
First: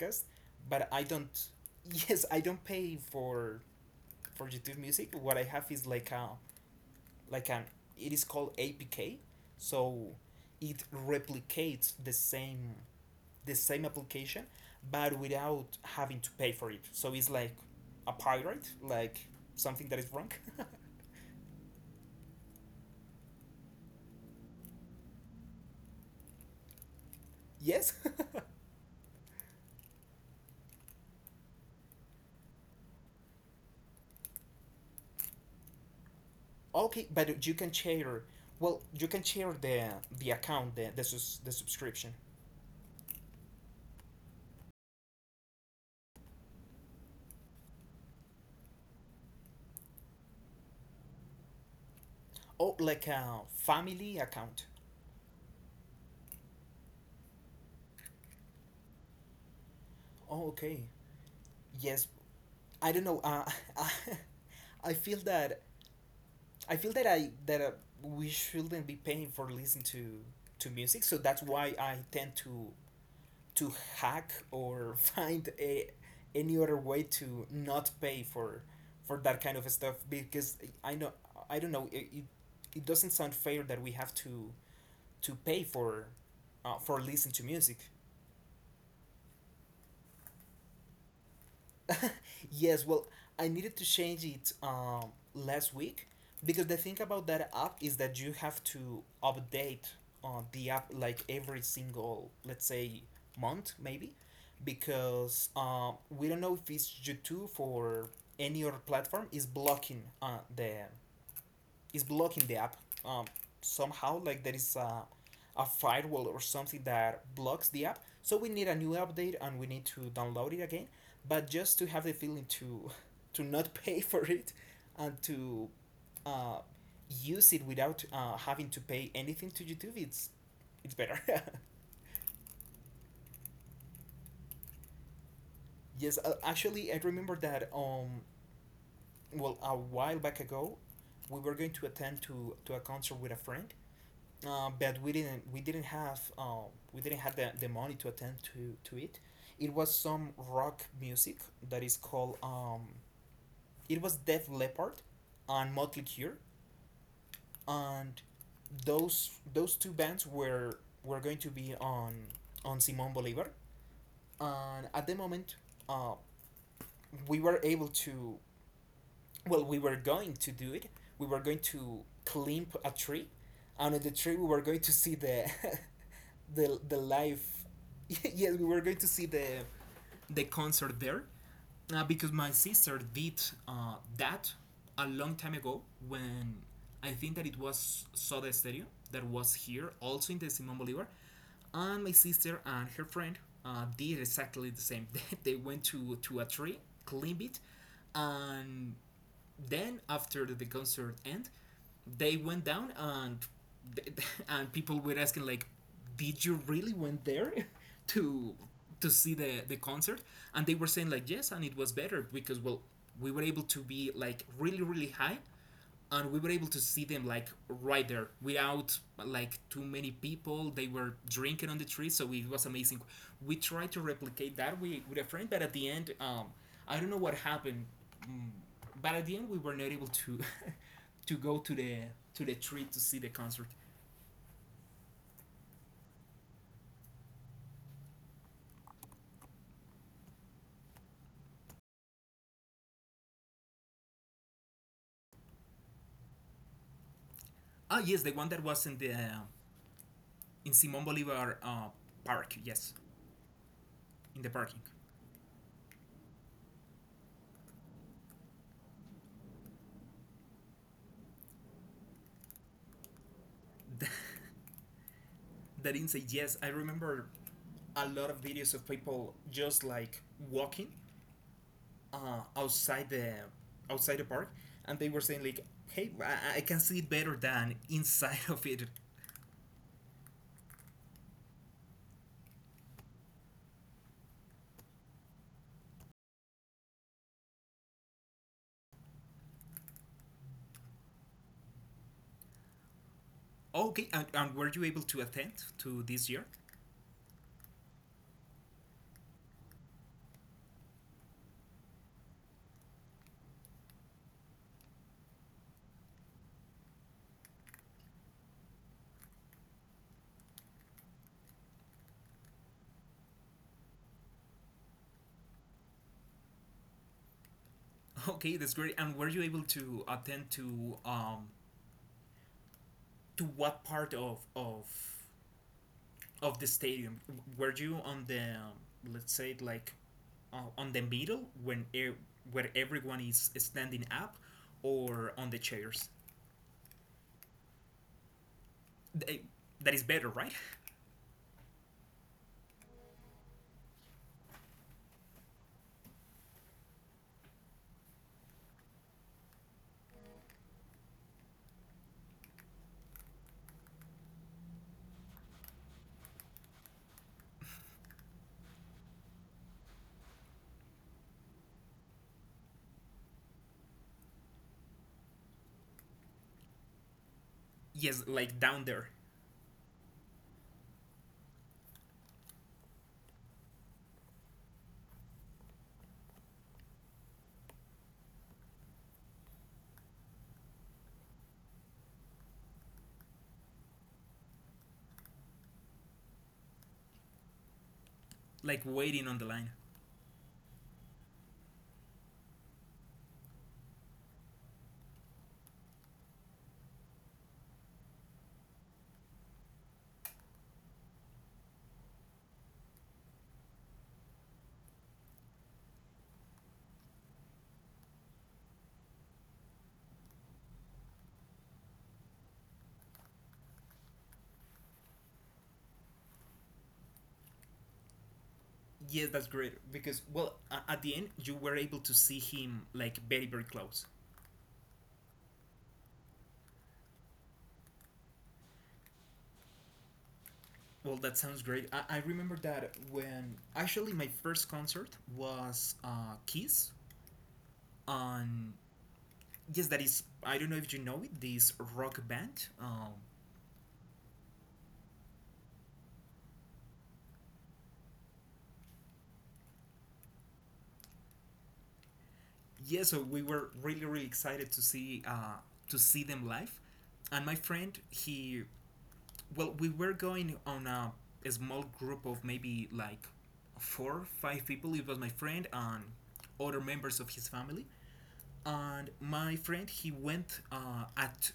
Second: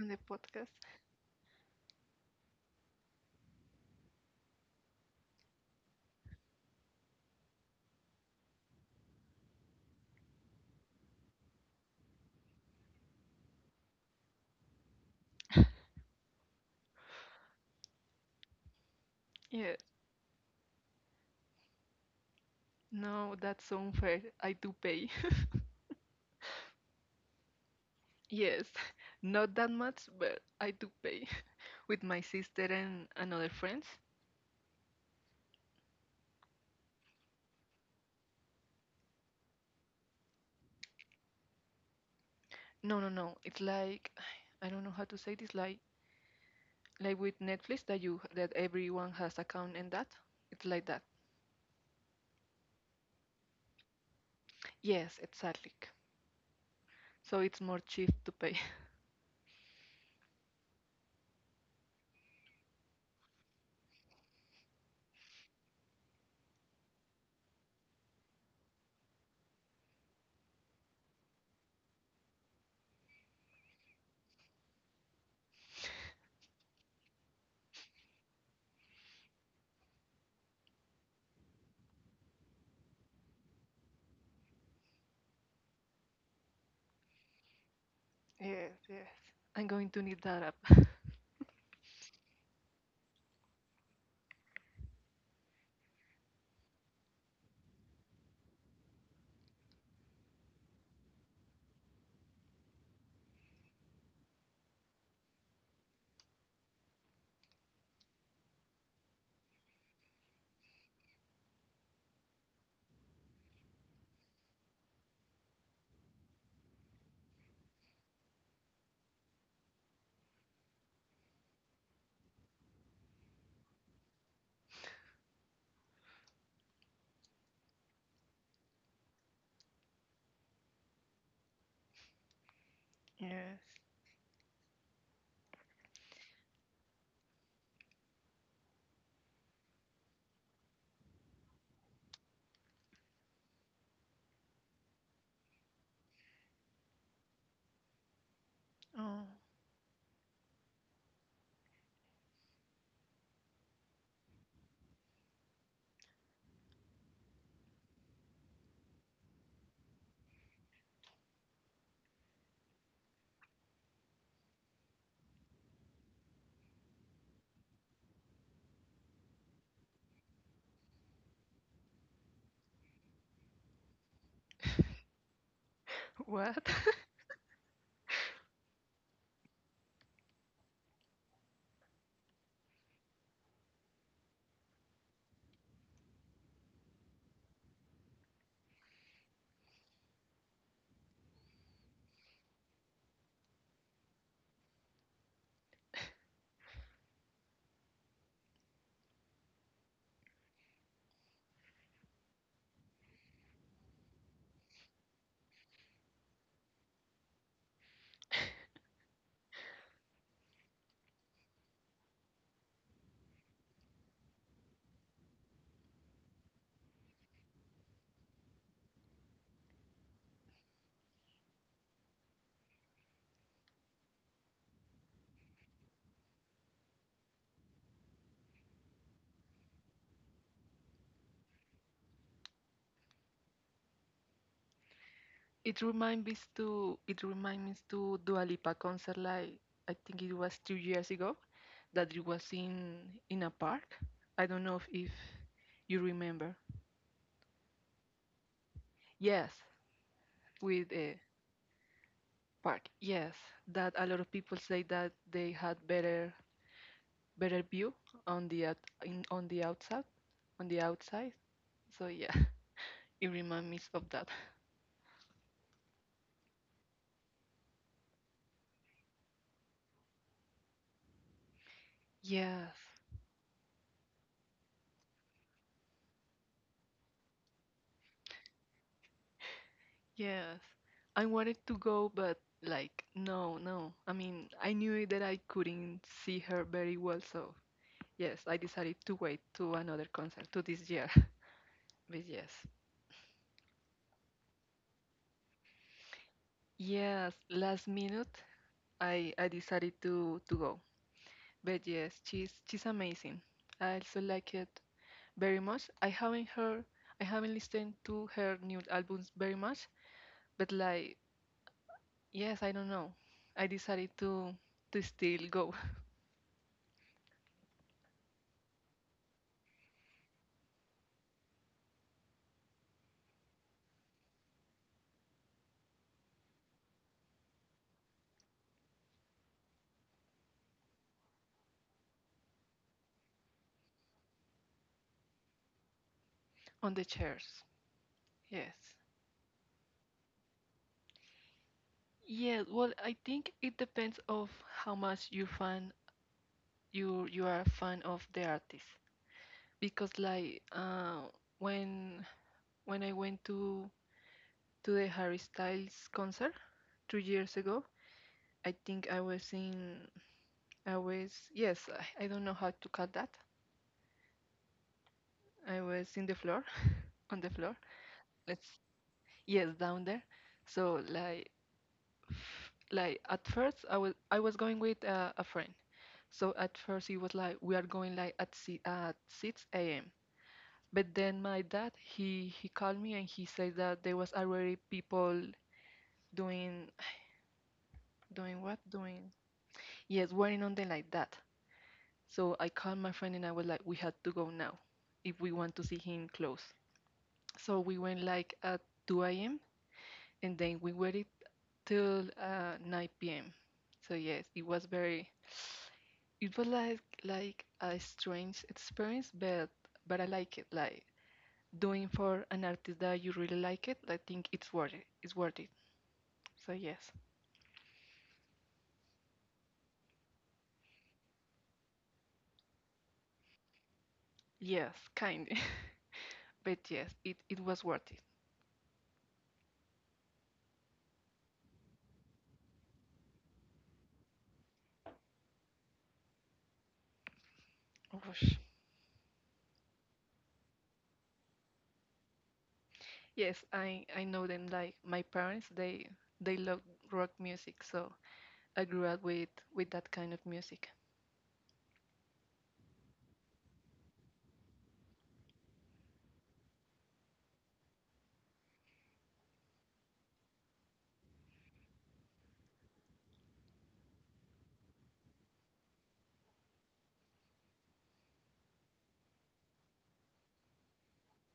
On the podcast? but I don't [LAUGHS] yes, I don't pay for for YouTube Music. What I have is like a like an, it is called APK, so it replicates the same the same application, but without having to pay for it, so it's like a pirate, like Yeah. something that is wrong. [LAUGHS] No, that's unfair. I do pay. [LAUGHS] yes. [LAUGHS] Yes. [LAUGHS] Not that much, but I do pay. With my sister and, another friends. Okay, but you can share. Well, you can share the the account, the the, sus, the subscription. No, no, no. It's like [SIGHS] I don't know how to say this. Like like with Netflix that you that everyone has account and that. It's like that. Oh, like a family account. Yes, exactly. So it's more cheap to pay. [LAUGHS] Oh, okay. Yes, I don't know. Uh, [LAUGHS] I feel that I feel that I that uh, we shouldn't be paying for listening to to music. So that's why I tend to to hack or [LAUGHS] find a any other way to not pay for for that kind of stuff, because I know I don't know, it, it, it doesn't sound fair that we have to to pay for uh, for listening to music. Yes, yes, I'm going to need that app. [LAUGHS] [LAUGHS] yes, well, I needed to change it, um, last week, because the thing about that app is that you have to update uh, the app like every single, let's say, month maybe, because uh, we don't know if it's YouTube or any other platform, is blocking uh, the is blocking the app, um, somehow. Like, there is a, a firewall or something that blocks the app, so we need a new update, and we need to download it again, but just to have the feeling to [LAUGHS] to not pay [LAUGHS] for it, and to uh, use it without uh, having to pay anything to YouTube. It's it's better. Yes. [LAUGHS] yes, uh, actually, I remember that, um well, a while back ago, we were going to attend to to a concert with a friend, uh, but we didn't we didn't have um, we didn't have the, the money to attend to to it. Oh, It was some rock music that is called, um, it was Def Leppard and Motley Crue, and those those two bands were were going to be on on Simon Bolivar, and at the moment, uh, we were able to well, we were going to do it. We were going to climb a tree, and on the tree we were going to see the, [LAUGHS] what? the the live. [LAUGHS] Yes, we were going to see the, the concert there, uh, because my sister did uh, that a long time ago when I think that it was Soda Stereo that was here also in the Simon Bolivar, and my sister and her friend uh, did exactly the same. [LAUGHS] They went to to a tree, climbed it, and then after the concert end, they went down and [LAUGHS] and people were asking like, "Did you really went there [LAUGHS] to to see the the concert?" And they were saying like, "Yes," and it was better because well, we were able to be like really really high and we were able to see them like right there without like too many people, they were drinking on the tree, so it was amazing. We tried to replicate that with, with a friend, but at the end um, I don't know what happened. mm, but at the end we were not able to [LAUGHS] to go to the to the tree to see the concert. [LAUGHS] it reminds me to it reminds me to Dua Lipa concert, like I think it was two years ago, that it was in in a park. I don't know if, if you remember. Ah, yes, the one that was in the uh, Yes, in with Simon a Bolivar, uh, park. park. Yes, Yes, that a lot of in the people parking. say that they had better better view on the out, in, on the outside on the outside. So yeah, [LAUGHS] it reminds me of [LAUGHS] that. That inside. Yes, I remember a lot of videos of people just like walking, uh, Yes, outside the outside the park, and they were saying like, "Hey, I, I can see it better than inside of it." yes. I wanted to go, but like no, no. I mean, I knew that I couldn't see her very well, so yes, I decided to wait to another concert to this year. [LAUGHS] But yes, Okay, and, and were you able to attend to this year? yes. Last minute, I I decided to to go. But yes, she's she's amazing. I also like it very much. I haven't heard I haven't listened to her new albums very much, but like yes, I don't know. I decided to to still go. [LAUGHS] Okay, that's great. And were you able to attend to um to what part of of of the stadium? Were you on the um, let's say it like uh, on the middle when e- where everyone is standing up, or on the chairs? [LAUGHS] On the chairs. Yes. They, that is better, right? [LAUGHS] Yes, well, I think it depends of how much you fan you you are a fan of the artist, because like uh, when when I went to to the Harry Styles concert two years ago, I think I was in I was, yes, I, I don't know how to call that. I was in the floor, [LAUGHS] on the floor. Yes, like Let's down there. yes, down there. So like f- like at first I was I was going with uh, a friend. So at first he was like, we are going like at si- at six a m. But then my dad he he called me and he said that there was already people doing doing what Like doing waiting on the line. yes, wearing on them like that. So I called my friend and I was like, we had to go now if we want to see him close. So we went like at two a m, and then we waited till uh, nine p m. So yes, it was very, it was like like a strange experience, but but I like it. Like doing for an artist that you really like it, I think it's worth it. It's worth it. So yes, Yes, that's great because well, a- at the end you were able to see him like very very close. yes, kind, [LAUGHS] but yes, it it was worth it. Well, that sounds great. I, I remember that when actually my first concert was uh, Kiss Whoosh. on, yes, that is, I don't know if you know it, this rock band. Um, Yes, I I know them. Like my parents, they they love rock music, so I grew up with with that kind of music. Yeah, so we were really really excited to see uh, to see them live, and my friend he, well, we were going on a, a small group of maybe like four, five people. It was my friend and other members of his family. And my friend, he went uh, at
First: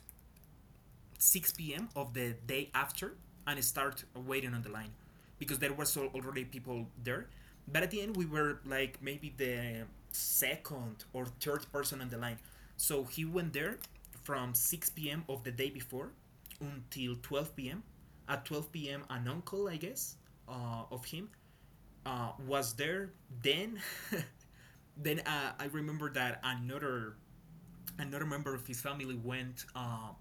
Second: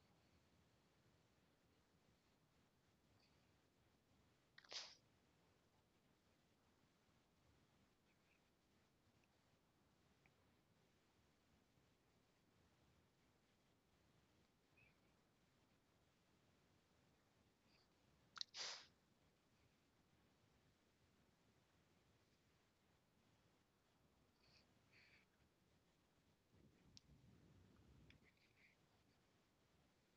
six p m of the day after and start waiting on the line because there was al- already people there. But at the end, we were like maybe the second or third person on the line. So he went there from six p m of the day before until twelve p m. At twelve p m, an uncle, I guess, uh, of him uh, was there. Then, [LAUGHS] then uh, I remember that another another member of his family went uh,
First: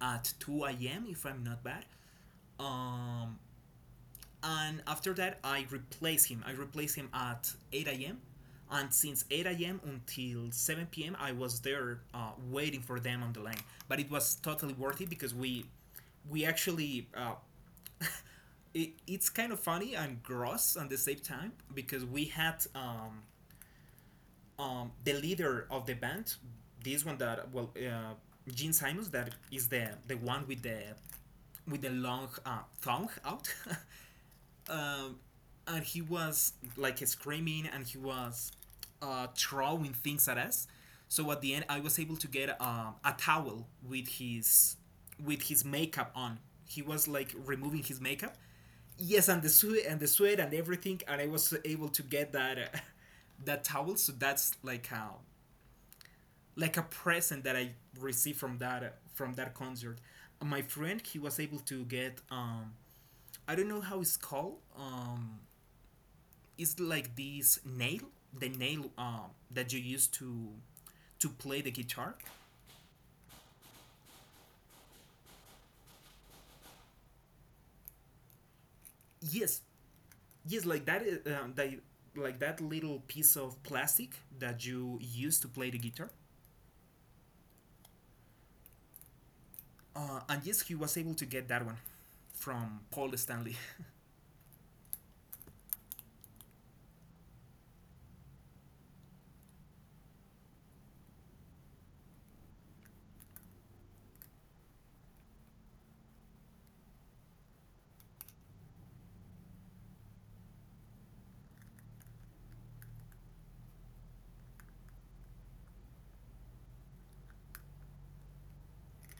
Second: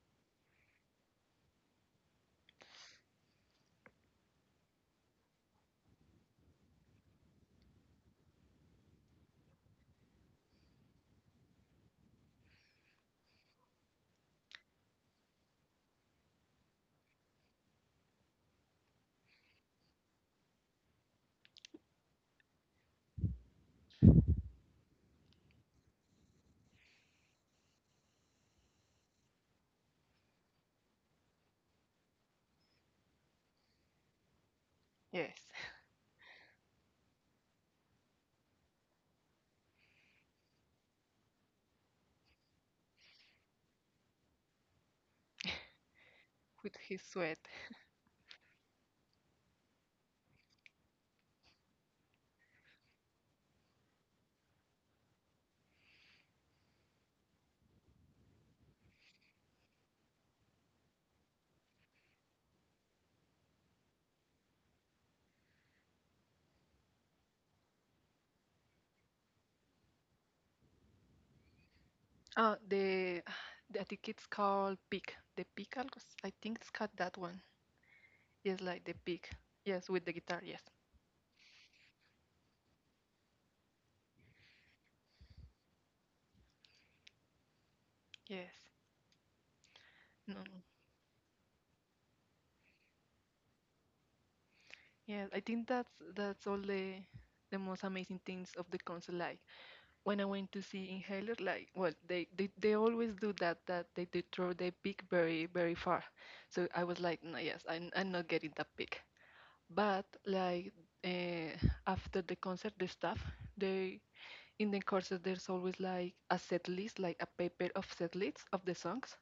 at two a m if I'm not bad. Um, and after that, I replace him. I replace him at eight a m. And since eight a m until seven p m, I was there uh, waiting for them on the line. But it was totally worth it because we we actually uh, it, it's kind of funny and gross at the same time because we had um, um, the leader of the band, this one that, well, uh, Gene Simons, that is the the one with the with the long uh, tongue out, [LAUGHS] um, Yes. and he was like screaming and he was uh, throwing things at us. So at the end, I was able to get um, a towel with his with his makeup on. With his He was sweat. like removing his makeup. Yes, and the sweat and the sweat and everything, and I was able to get that uh, [LAUGHS] that towel. So that's like a like a present that I received from that uh, from that concert. My friend, he was able to get um, I don't know how it's called. Um, it's like this nail, the nail um, that you use to to play the guitar. Uh, the I think it's called Peak. The Peak, algo s- I think it's called that one. Yes, like the Peak. Yes, Yes, with the guitar. Yes, yes, like that. Is- Um, that like that little piece of plastic that you use to play the guitar. yes. Uh, No, And no. yes, he was able to get that one from Paul Stanley. Yes. I think that's that's all the the most amazing things of the concert. Like when I went to see Inhaler, like well, they they, they always do that that they, they throw the pick very very far. So I was like, no, yes, I'm I'm not getting that pick. But like uh, after the concert, the staff they in the courses there's always like a set list, like a paper of set lists of the songs,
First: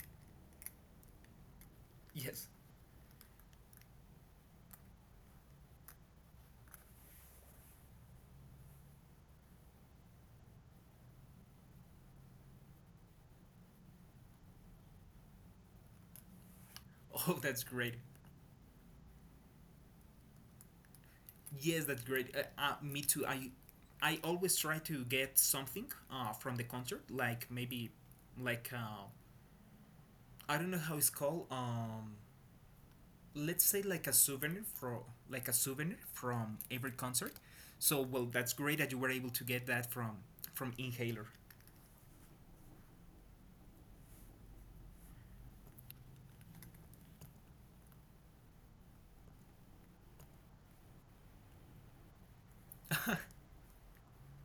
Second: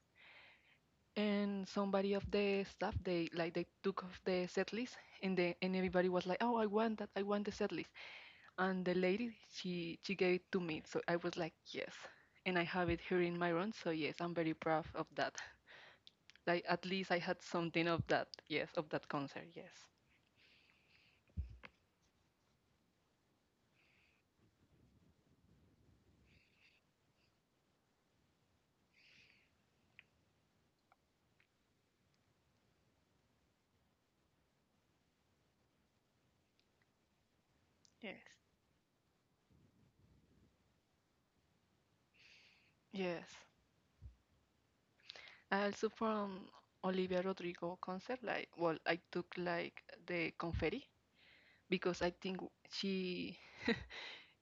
and somebody of [LAUGHS] Yes. the staff, they like they took off the set list, and then and everybody was like, oh, I want that, I want the set list. And the lady, she she gave it to me, so I was like yes. And I have it here in my room, so yes, I'm very proud of that. Like at least I Oh, had that's something great. of that, yes, of that concert. Yes. Yes, that's great. Uh, uh, me too. I I always try to get something uh, from the concert, like maybe like uh, I don't know how it's called. Um, let's say like a souvenir for like a souvenir from every concert. So well, Yes. that's great that you were able to get that from from Inhaler. [LAUGHS] Yes. I also from Olivia Rodrigo concert, like well, I took like the confetti, because I think she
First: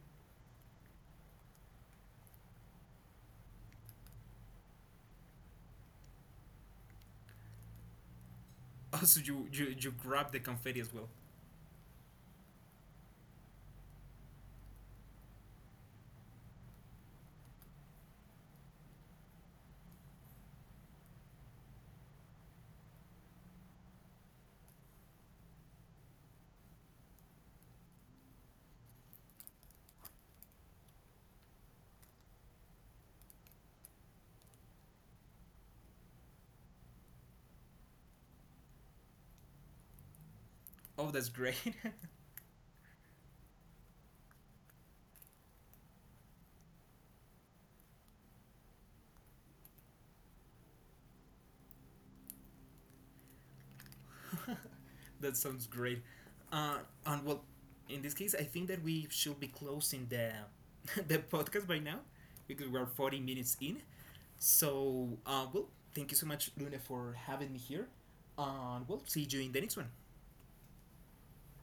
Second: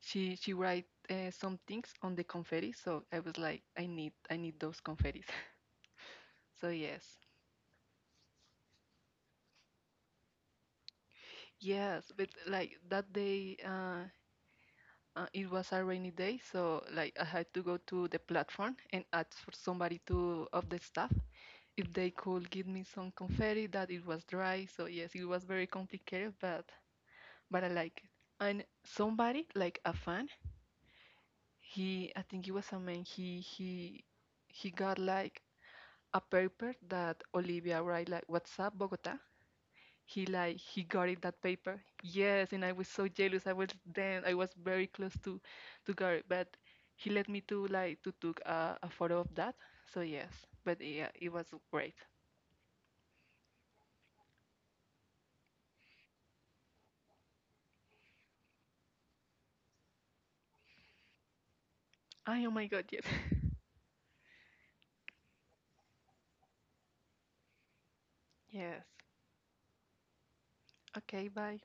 she she write uh, some things on the confetti, so I was like, I need I need those confettis. [LAUGHS] So yes, Also, you you you grab the confetti as well. yes, but like that day, uh, uh, it was a rainy day, so like I had to go to the platform and ask for somebody to of the staff if they could give me some confetti that it was dry. So yes, it was very complicated, but but I like it. And somebody like a fan, he I think it was a man. He he he got like a paper that Olivia write like, what's up Bogota. He like he got Oh, it that's that great. paper. Yes, and I was so jealous. I was then I was very close to to got it, but he let me to like to took a, a photo of that. So yes, but yeah, it was great. [LAUGHS] That sounds great. Uh, and well, in this case, I think that we should be closing the [LAUGHS] the podcast by now Ay, oh my because God, we are yes, forty minutes in. So uh, well, thank you so much, Luna, for having me here. [LAUGHS] yes. And we'll see you in the next one. Okay, bye.